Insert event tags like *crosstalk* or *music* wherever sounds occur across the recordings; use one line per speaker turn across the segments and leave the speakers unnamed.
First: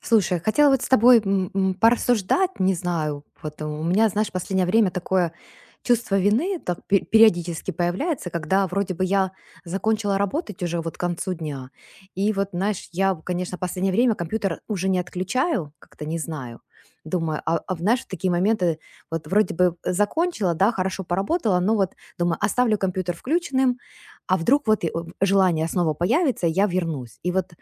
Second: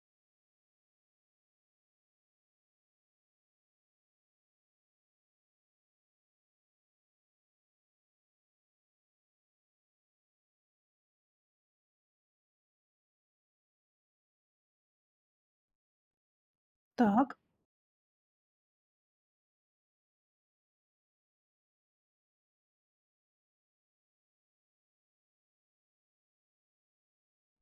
Слушай, хотела вот с тобой порассуждать, не знаю, вот у меня, знаешь, последнее время такое чувство вины так периодически появляется, когда вроде бы я закончила работать уже вот к концу дня, и вот, знаешь, я, конечно, последнее время компьютер уже не отключаю, как-то не знаю,
Так.
думаю, а знаешь, в такие моменты вот вроде бы закончила, да, хорошо поработала, но вот думаю, оставлю компьютер включенным, а вдруг вот желание снова появится, и я вернусь. И вот,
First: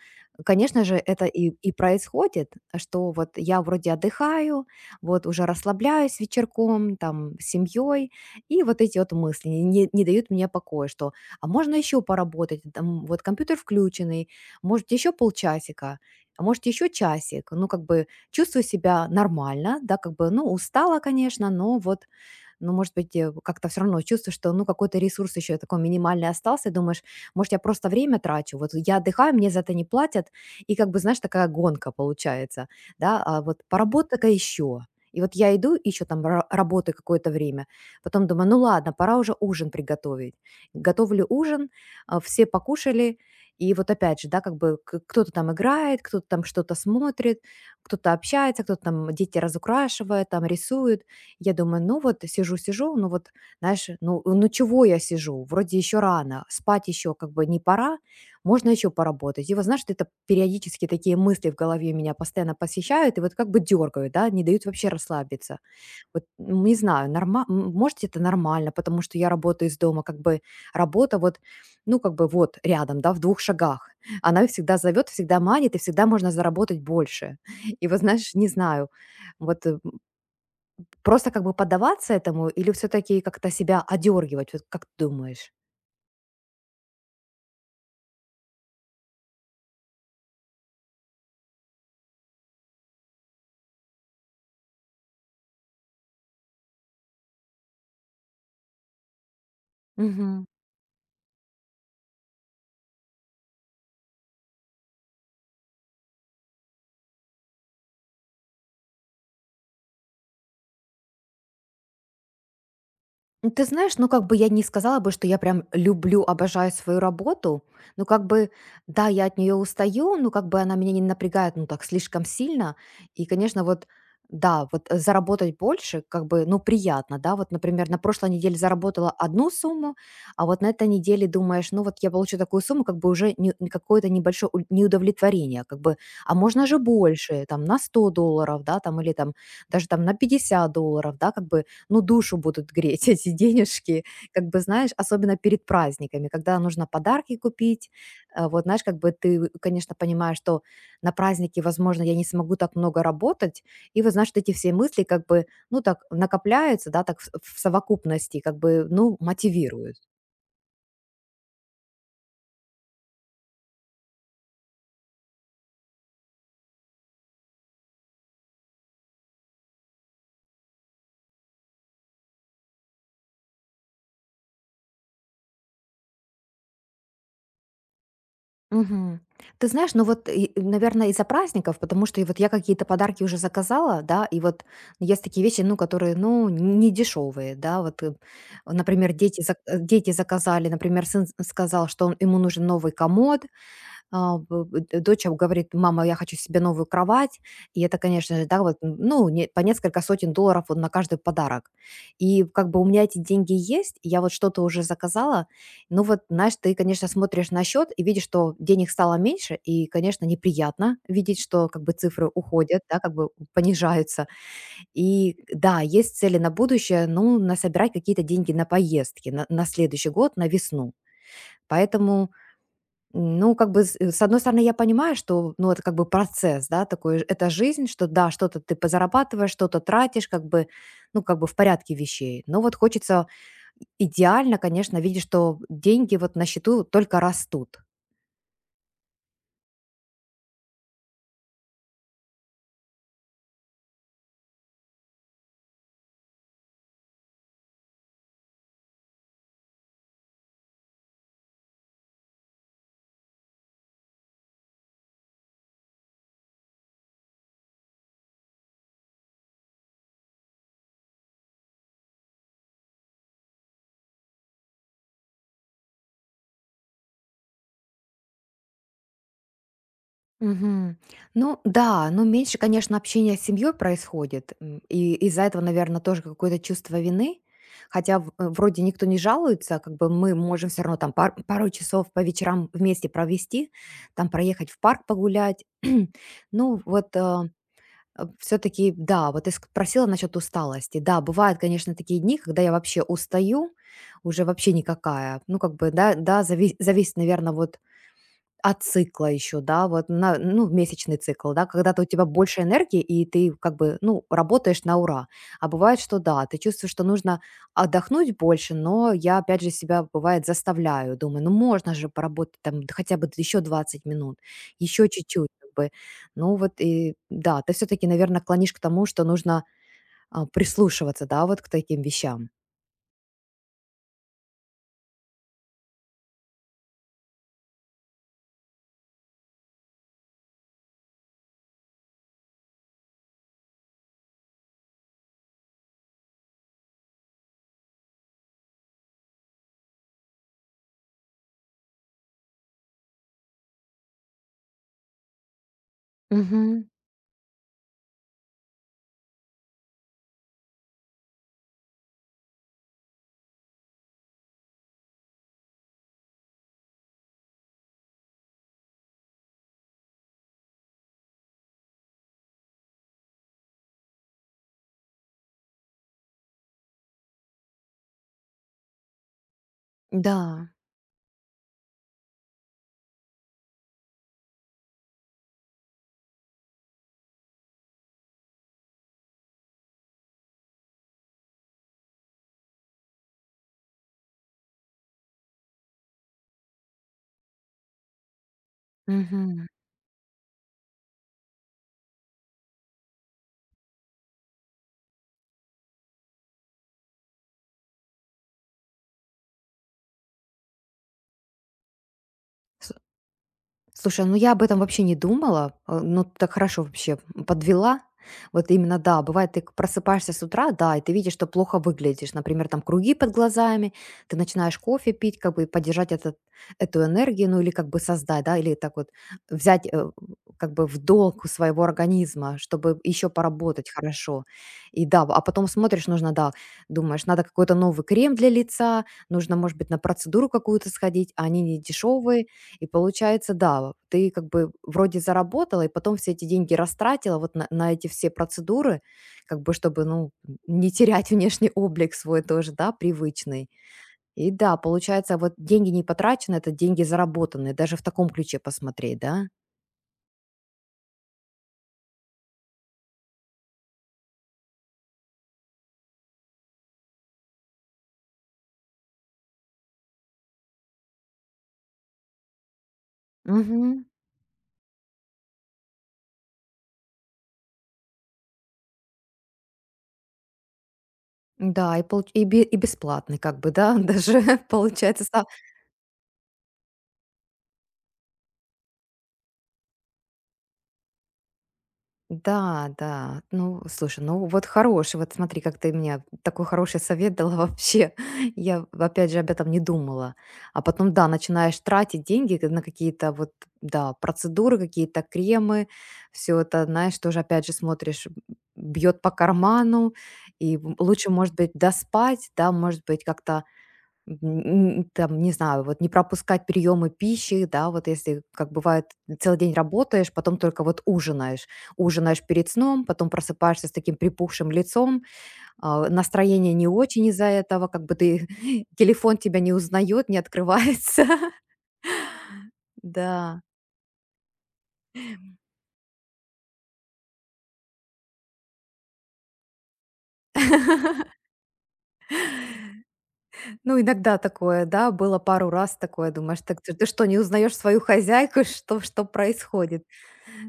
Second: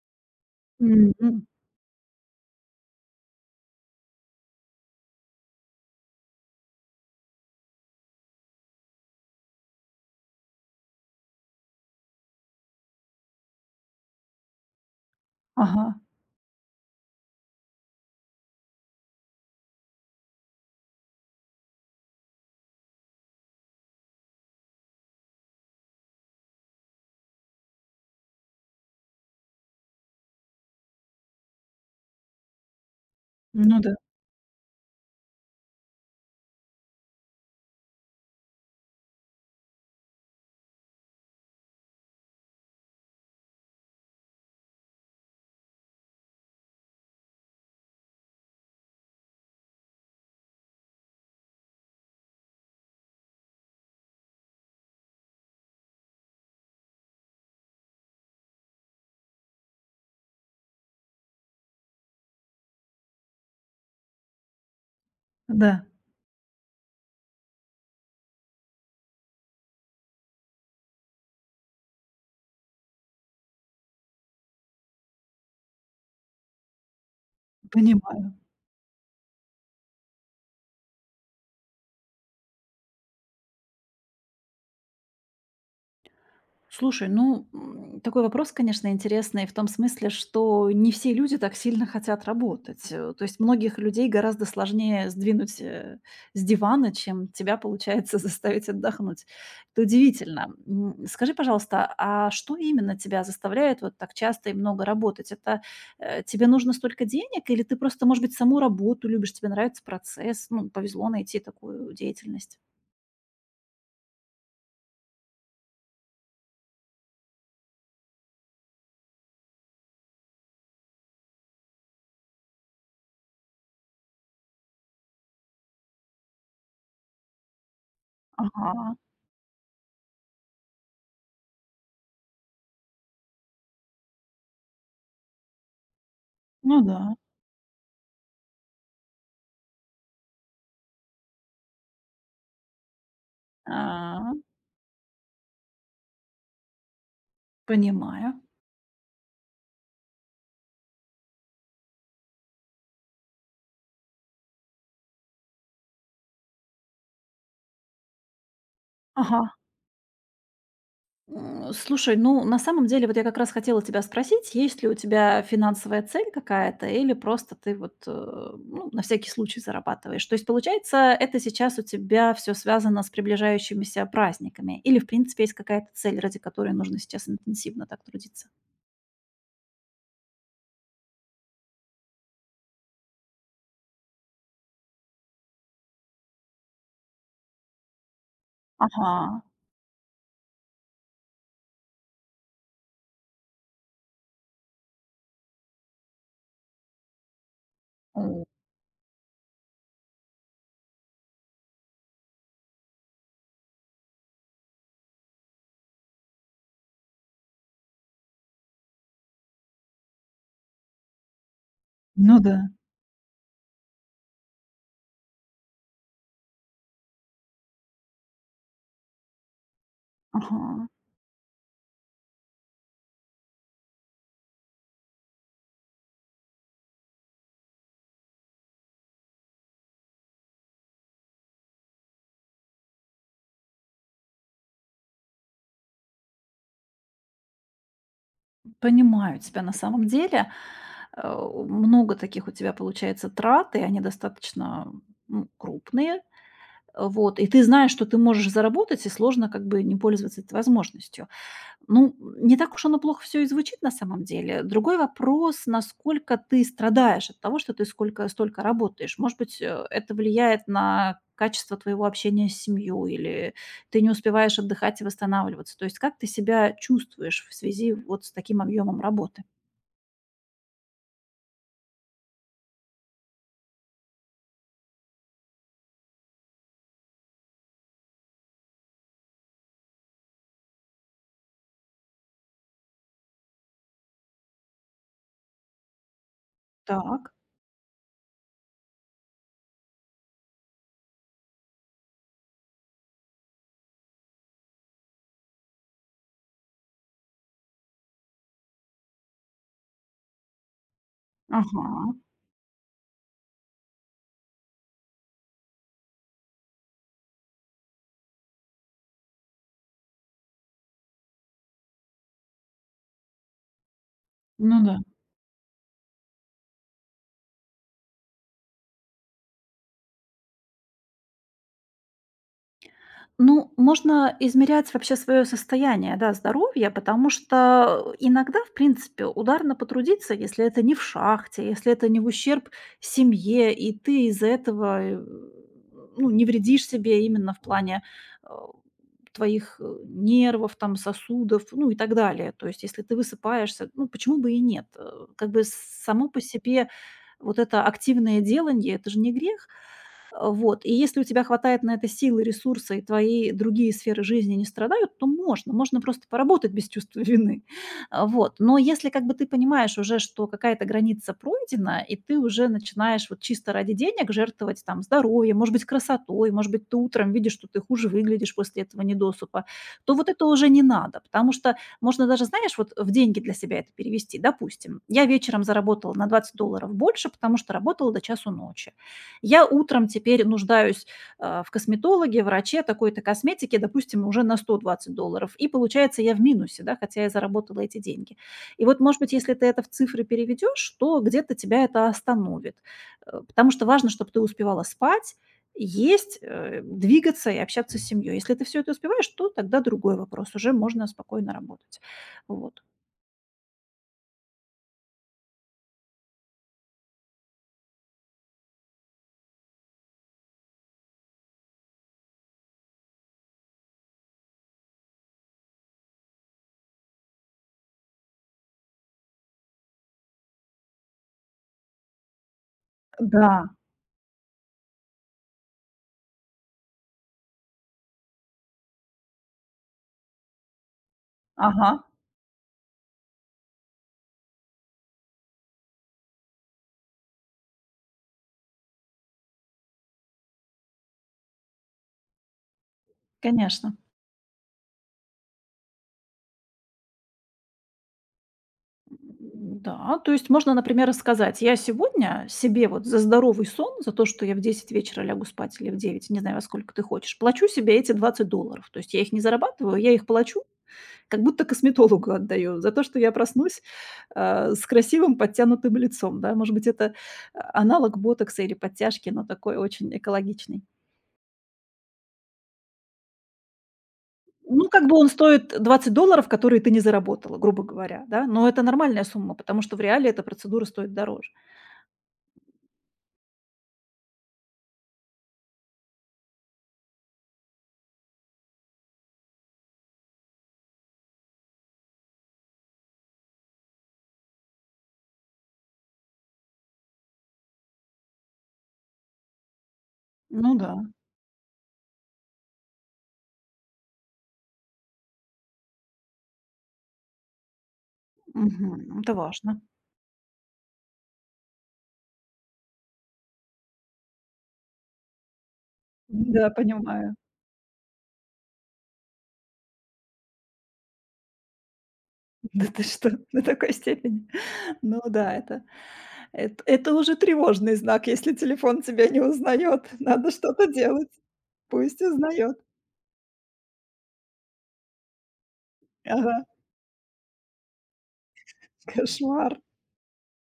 конечно же, это
Мгм.
и происходит, что вот я вроде отдыхаю, вот уже расслабляюсь вечерком, там, с семьей, и вот эти вот мысли не дают мне покоя, что а можно еще поработать, там, вот компьютер включенный, может, еще
Ага.
полчасика, а может, еще часик, ну, как бы чувствую себя нормально, да, как бы, ну, устала, конечно, но вот, но, может быть, как-то все равно чувствуешь, что, ну, какой-то ресурс еще такой минимальный остался, и думаешь, может, я просто время трачу, вот я отдыхаю, мне за это не платят, и как бы, знаешь, такая гонка получается, да, а вот
Ну да,
поработай-ка еще. И вот я иду, еще там работаю какое-то время, потом думаю, ну ладно, пора уже ужин приготовить. Готовлю ужин, все покушали, и вот опять же, да, как бы кто-то там играет, кто-то там что-то смотрит, кто-то общается, кто-то там дети разукрашивает, там рисует. Я думаю, ну вот сижу-сижу, ну вот, знаешь, ну чего я сижу? Вроде еще рано, спать еще как бы не пора, можно еще поработать. И вот знаешь, вот это периодически такие мысли в голове меня постоянно посещают и вот как бы дергают, да, не дают вообще расслабиться.
да,
Вот не знаю, может, это нормально, потому что я работаю из дома, как бы работа вот, ну как бы вот рядом, да, в двух шагах. Она всегда зовет, всегда манит, и всегда можно заработать больше. *laughs* И вот знаешь,
понимаю.
не знаю, вот э, просто как бы поддаваться этому или все таки как-то себя одергивать? Вот как ты думаешь?
Слушай, ну, такой вопрос, конечно, интересный в том смысле, что не все люди так сильно хотят работать. То есть многих людей гораздо сложнее сдвинуть с дивана, чем тебя получается *laughs* заставить отдохнуть. Это
Мгм.
удивительно. Скажи, пожалуйста, а что именно тебя заставляет вот так часто и много работать? Это тебе нужно столько денег или ты просто, может быть, саму работу любишь, тебе нравится процесс, ну, повезло найти такую деятельность?
Ну, ты знаешь, ну, как бы я не сказала бы, что я прям люблю, обожаю свою работу, но как бы, да, я от нее устаю, но как бы она меня не напрягает, ну, так, слишком сильно, и, конечно, вот, да, заработать больше, как бы, ну, приятно, да, вот, например, на прошлой неделе
Ага,
заработала одну сумму, а вот на этой неделе думаешь, ну, вот я получу такую сумму, как бы уже какое-то небольшое неудовлетворение, как бы, а можно же
ну да.
больше, там, на $100, да, там, или там, даже там на $50, да, как бы, ну, душу будут греть *laughs* эти денежки.
А,
Как бы, знаешь, особенно перед праздниками, когда нужно подарки купить.
понимаю.
Вот, знаешь, как бы ты, конечно, понимаешь, что на празднике, возможно, я не смогу так много работать. И вот, знаешь, вот эти все мысли как бы, ну, так накопляются, да, так в совокупности, как бы, ну,
Ага.
мотивируют.
Слушай, ну, на самом деле, вот я как раз хотела тебя спросить, есть ли у тебя финансовая цель какая-то или просто ты вот, ну, на всякий случай зарабатываешь? То есть, получается, это сейчас у тебя все связано с приближающимися праздниками или, в принципе, есть какая-то цель, ради которой нужно сейчас интенсивно так трудиться?
Мгм. Ты знаешь, ну вот, наверное, из-за праздников, потому что и вот я какие-то подарки уже заказала, да, и вот есть такие вещи, ну, которые, ну, не дешевые, да, вот, например,
Ага.
дети заказали, например, сын сказал, что он, ему нужен новый комод, а, б б дочь говорит: "Мама, я хочу себе новую кровать". И это,
О,
конечно же, да, вот, ну, не по несколько сотен долларов вот на каждый подарок. И как бы у меня эти деньги есть, я вот что-то уже заказала. Ну вот, знаешь, ты, конечно, смотришь на счет и видишь, что денег стало меньше, и, конечно, неприятно видеть, что как бы цифры
ну да.
уходят, да, как бы понижаются. И да, есть цели на будущее, ну, насобирать какие-то деньги на поездки на следующий год, на
Ага.
весну. Поэтому, ну, как бы, с одной стороны, я понимаю, что, ну, это как бы процесс, да, такой, это жизнь, что, да, что-то ты позарабатываешь, что-то тратишь, как бы, ну, как бы в порядке вещей. Но вот хочется идеально, конечно, видеть, что деньги вот на счету только растут.
Понимаю тебя на самом деле. Э, много таких у тебя получается трат, и они достаточно, крупные. Вот, и ты знаешь, что ты можешь заработать, и сложно как бы не пользоваться этой возможностью. Ну, не так уж оно плохо все и звучит на самом деле. Другой вопрос, насколько ты страдаешь от того, что ты сколько столько работаешь. Может быть, это влияет на качество твоего общения с семьей или ты не успеваешь отдыхать и восстанавливаться. То есть как ты себя чувствуешь в связи вот с таким объемом работы?
Мгм. Ну да, ну меньше, конечно, общения с семьей происходит. И из-за этого, наверное, тоже какое-то чувство вины. Хотя вроде никто не жалуется, как бы мы можем все равно там пару часов по вечерам вместе провести, там проехать в парк погулять. *clears throat* Ну вот
Так.
все-таки, да, вот ты спросила насчет усталости. Да, бывают, конечно, такие дни, когда я вообще устаю, уже вообще никакая. Ну как бы, да, да, зависит, наверное, вот от цикла еще, да, вот на, ну, в месячный цикл, да,
Ага.
когда-то у тебя больше энергии, и ты как бы, ну, работаешь на ура. А бывает, что да, ты чувствуешь, что нужно отдохнуть больше, но я, опять же, себя, бывает, заставляю, думаю, ну, можно же поработать там хотя бы еще 20 минут,
Ну да.
еще чуть-чуть, как бы. Ну, вот и, да, ты все-таки, наверное, клонишь к тому, что нужно прислушиваться, да, вот к таким вещам.
Ну, можно измерять вообще свое состояние, да, здоровья, потому что иногда, в принципе, ударно потрудиться, если это не в шахте, если это не в ущерб семье, и ты из-за этого, ну, не вредишь себе именно в плане э, твоих нервов, там, сосудов, ну и так далее. То есть, если ты высыпаешься, ну, почему бы и нет? Как бы само по
Мгм.
себе вот это активное делание, это же не грех. Вот. И если у тебя хватает на это силы, и ресурса, и твои другие сферы жизни не страдают, то можно. Можно просто поработать без чувства вины. А, вот. Но если как бы ты понимаешь уже, что какая-то граница пройдена, и ты уже начинаешь вот чисто ради денег жертвовать там здоровьем, может быть, красотой, может быть, ты утром видишь, что ты хуже выглядишь после этого недосыпа, то вот это
Да.
уже не надо, потому что можно даже, знаешь, вот в деньги для себя это перевести. Допустим, я вечером заработала на $20 больше, потому что работала до часу ночи. Я утром теперь нуждаюсь, в косметологе, враче, такой-то косметике, допустим, уже на $120. И получается, я в минусе, да, хотя я заработала эти деньги. И вот, может быть, если
Мгм.
ты это в цифры переведешь, то где-то тебя это остановит. Потому что важно, чтобы ты успевала спать, есть, двигаться и общаться с семьей. Если ты все это успеваешь, то тогда другой вопрос, уже можно спокойно работать. Вот.
Слушай, ну я об этом вообще не думала, ну ты так хорошо вообще подвела. Вот именно, да, бывает, ты просыпаешься с утра, да, и ты видишь, что плохо выглядишь. Например, там круги под глазами, ты начинаешь кофе пить, как бы поддержать этот, эту энергию, ну или как бы создать, да, или так вот взять, как бы в долг у своего организма, чтобы еще
Да,
поработать хорошо. И да, а потом смотришь, нужно, да, думаешь, надо какой-то новый крем для лица, нужно, может быть, на процедуру какую-то сходить, а они не
ага.
дешевые, и получается, да, ты как бы вроде заработала, и потом все эти деньги растратила вот на эти все процедуры, как бы чтобы, ну, не терять *laughs* внешний облик свой тоже, да, привычный.
Конечно.
И да, получается, вот деньги не потрачены, это деньги заработанные, даже в таком ключе посмотреть, да?
Да, то есть можно, например, рассказать: "Я сегодня себе вот за здоровый сон, за то, что я в 10 вечера лягу спать или в 9, не знаю, во сколько ты хочешь, плачу себе эти $20". То есть я их не зарабатываю, я их плачу, как будто косметологу отдаю за то, что я проснусь,
Мгм.
с красивым подтянутым лицом, да. Может быть, это аналог ботокса или подтяжки, но такой очень экологичный.
Да, и бесплатный, как бы, да, *laughs* даже
Ну, как бы
получается.
он стоит $20, которые ты не заработала, грубо говоря, да, но это нормальная сумма, потому что в реале эта процедура стоит дороже.
Да, да. Ну, слушай, ну вот хороший, вот смотри, как ты мне такой хороший совет дала вообще. *laughs* Я, опять же, об этом не думала. А потом, да, начинаешь тратить деньги на какие-то вот, да, процедуры, какие-то кремы, все это, знаешь, тоже, опять же, смотришь, бьет по карману,
Ну
и
да.
лучше, может быть, доспать, да, может быть, как-то М, там, не знаю, вот не пропускать приемы пищи, да, вот если, как бывает,
Мгм. Это
целый день
важно.
работаешь, потом только вот ужинаешь. Ужинаешь перед сном, потом просыпаешься с таким припухшим лицом,
Да,
настроение не очень
понимаю.
из-за этого, как бы ты, *laughs* телефон тебя не узнает, не открывается. *laughs*
*laughs* Да ты что,
Да.
до такой степени? *laughs* Ну да, это уже тревожный знак, если телефон тебя не узнает. Надо что-то делать. Пусть узнает.
Ну, иногда такое, да, было пару раз такое,
Ага,
думаешь, так ты что, не узнаешь свою хозяйку? *laughs* Что, что
кошмар.
происходит?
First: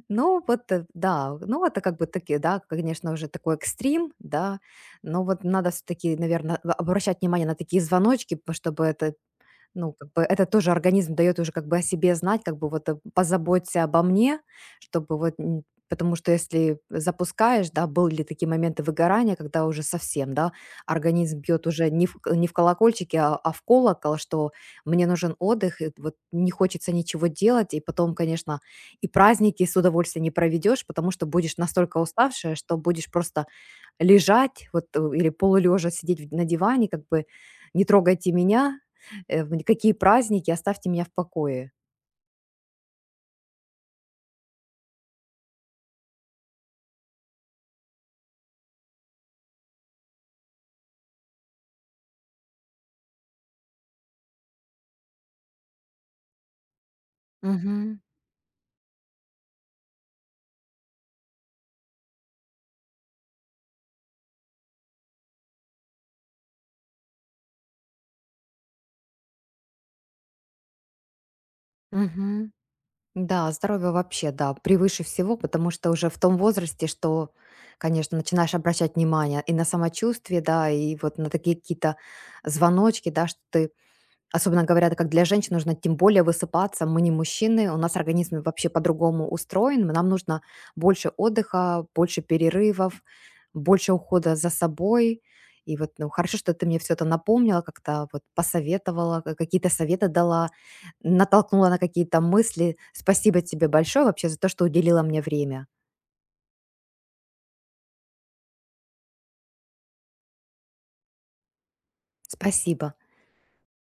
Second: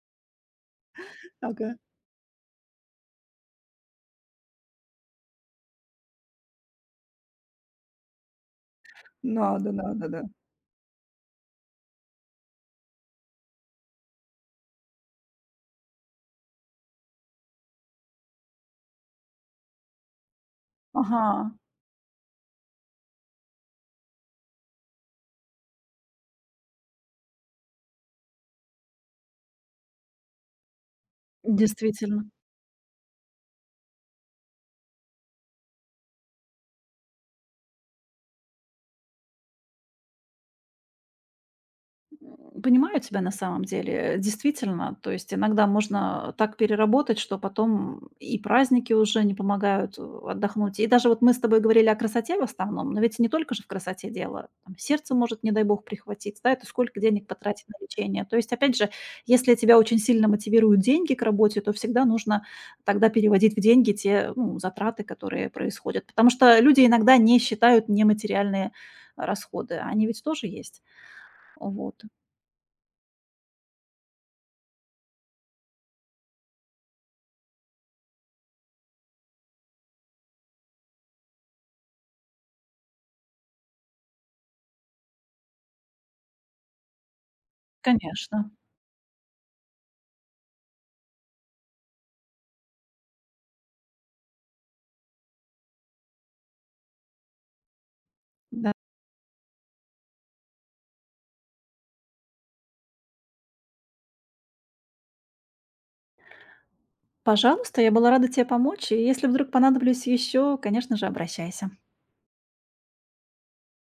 Ну вот, да, ну
Ага.
это как бы такие, да, конечно, уже такой экстрим, да, но вот надо все-таки, наверное, обращать внимание на такие звоночки, чтобы это,
Надо,
ну,
надо,
как бы
да.
это тоже организм дает уже как бы о себе знать, как бы вот, позаботься обо мне, чтобы вот н потому что если запускаешь, да, были ли такие моменты выгорания, когда уже совсем, да, организм
Ага.
бьет уже не в колокольчики, а в колокол, что мне нужен отдых, и вот не хочется ничего делать. И потом, конечно, и праздники с удовольствием не проведешь, потому что будешь настолько
Действительно.
уставшая, что будешь просто лежать вот, или полулежа сидеть в на диване, как бы: "Не трогайте меня, в какие праздники, оставьте меня в покое".
Понимаю тебя на самом деле. Действительно, то есть иногда можно так переработать, что потом и праздники уже не помогают отдохнуть. И даже вот мы с тобой говорили о красоте в основном, но ведь не только же в красоте дело. Там сердце может, не дай бог, прихватить, да, это сколько денег потратить на
Мгм.
лечение. То есть, опять же, если тебя очень сильно мотивируют деньги к работе, то всегда нужно тогда переводить в деньги те ну, затраты, которые происходят. Потому что люди иногда не считают нематериальные расходы, они ведь тоже есть. Вот.
Мгм. Да, здоровье вообще, да, превыше всего, потому что уже в том возрасте, что, конечно, начинаешь обращать внимание и на самочувствие, да, и вот на такие какие-то звоночки, да, что ты. Особенно говорят, как для женщин нужно тем более высыпаться. Мы не мужчины, у нас
Конечно,
организм вообще по-другому устроен. Нам нужно больше отдыха, больше перерывов, больше ухода за собой. И вот, ну, хорошо, что ты мне все это напомнила, как-то вот
да.
посоветовала, какие-то советы дала, натолкнула на какие-то мысли. Спасибо тебе большое вообще за то, что уделила мне время.
Пожалуйста, я была рада тебе помочь. И если вдруг понадоблюсь еще, конечно же, обращайся.
Спасибо.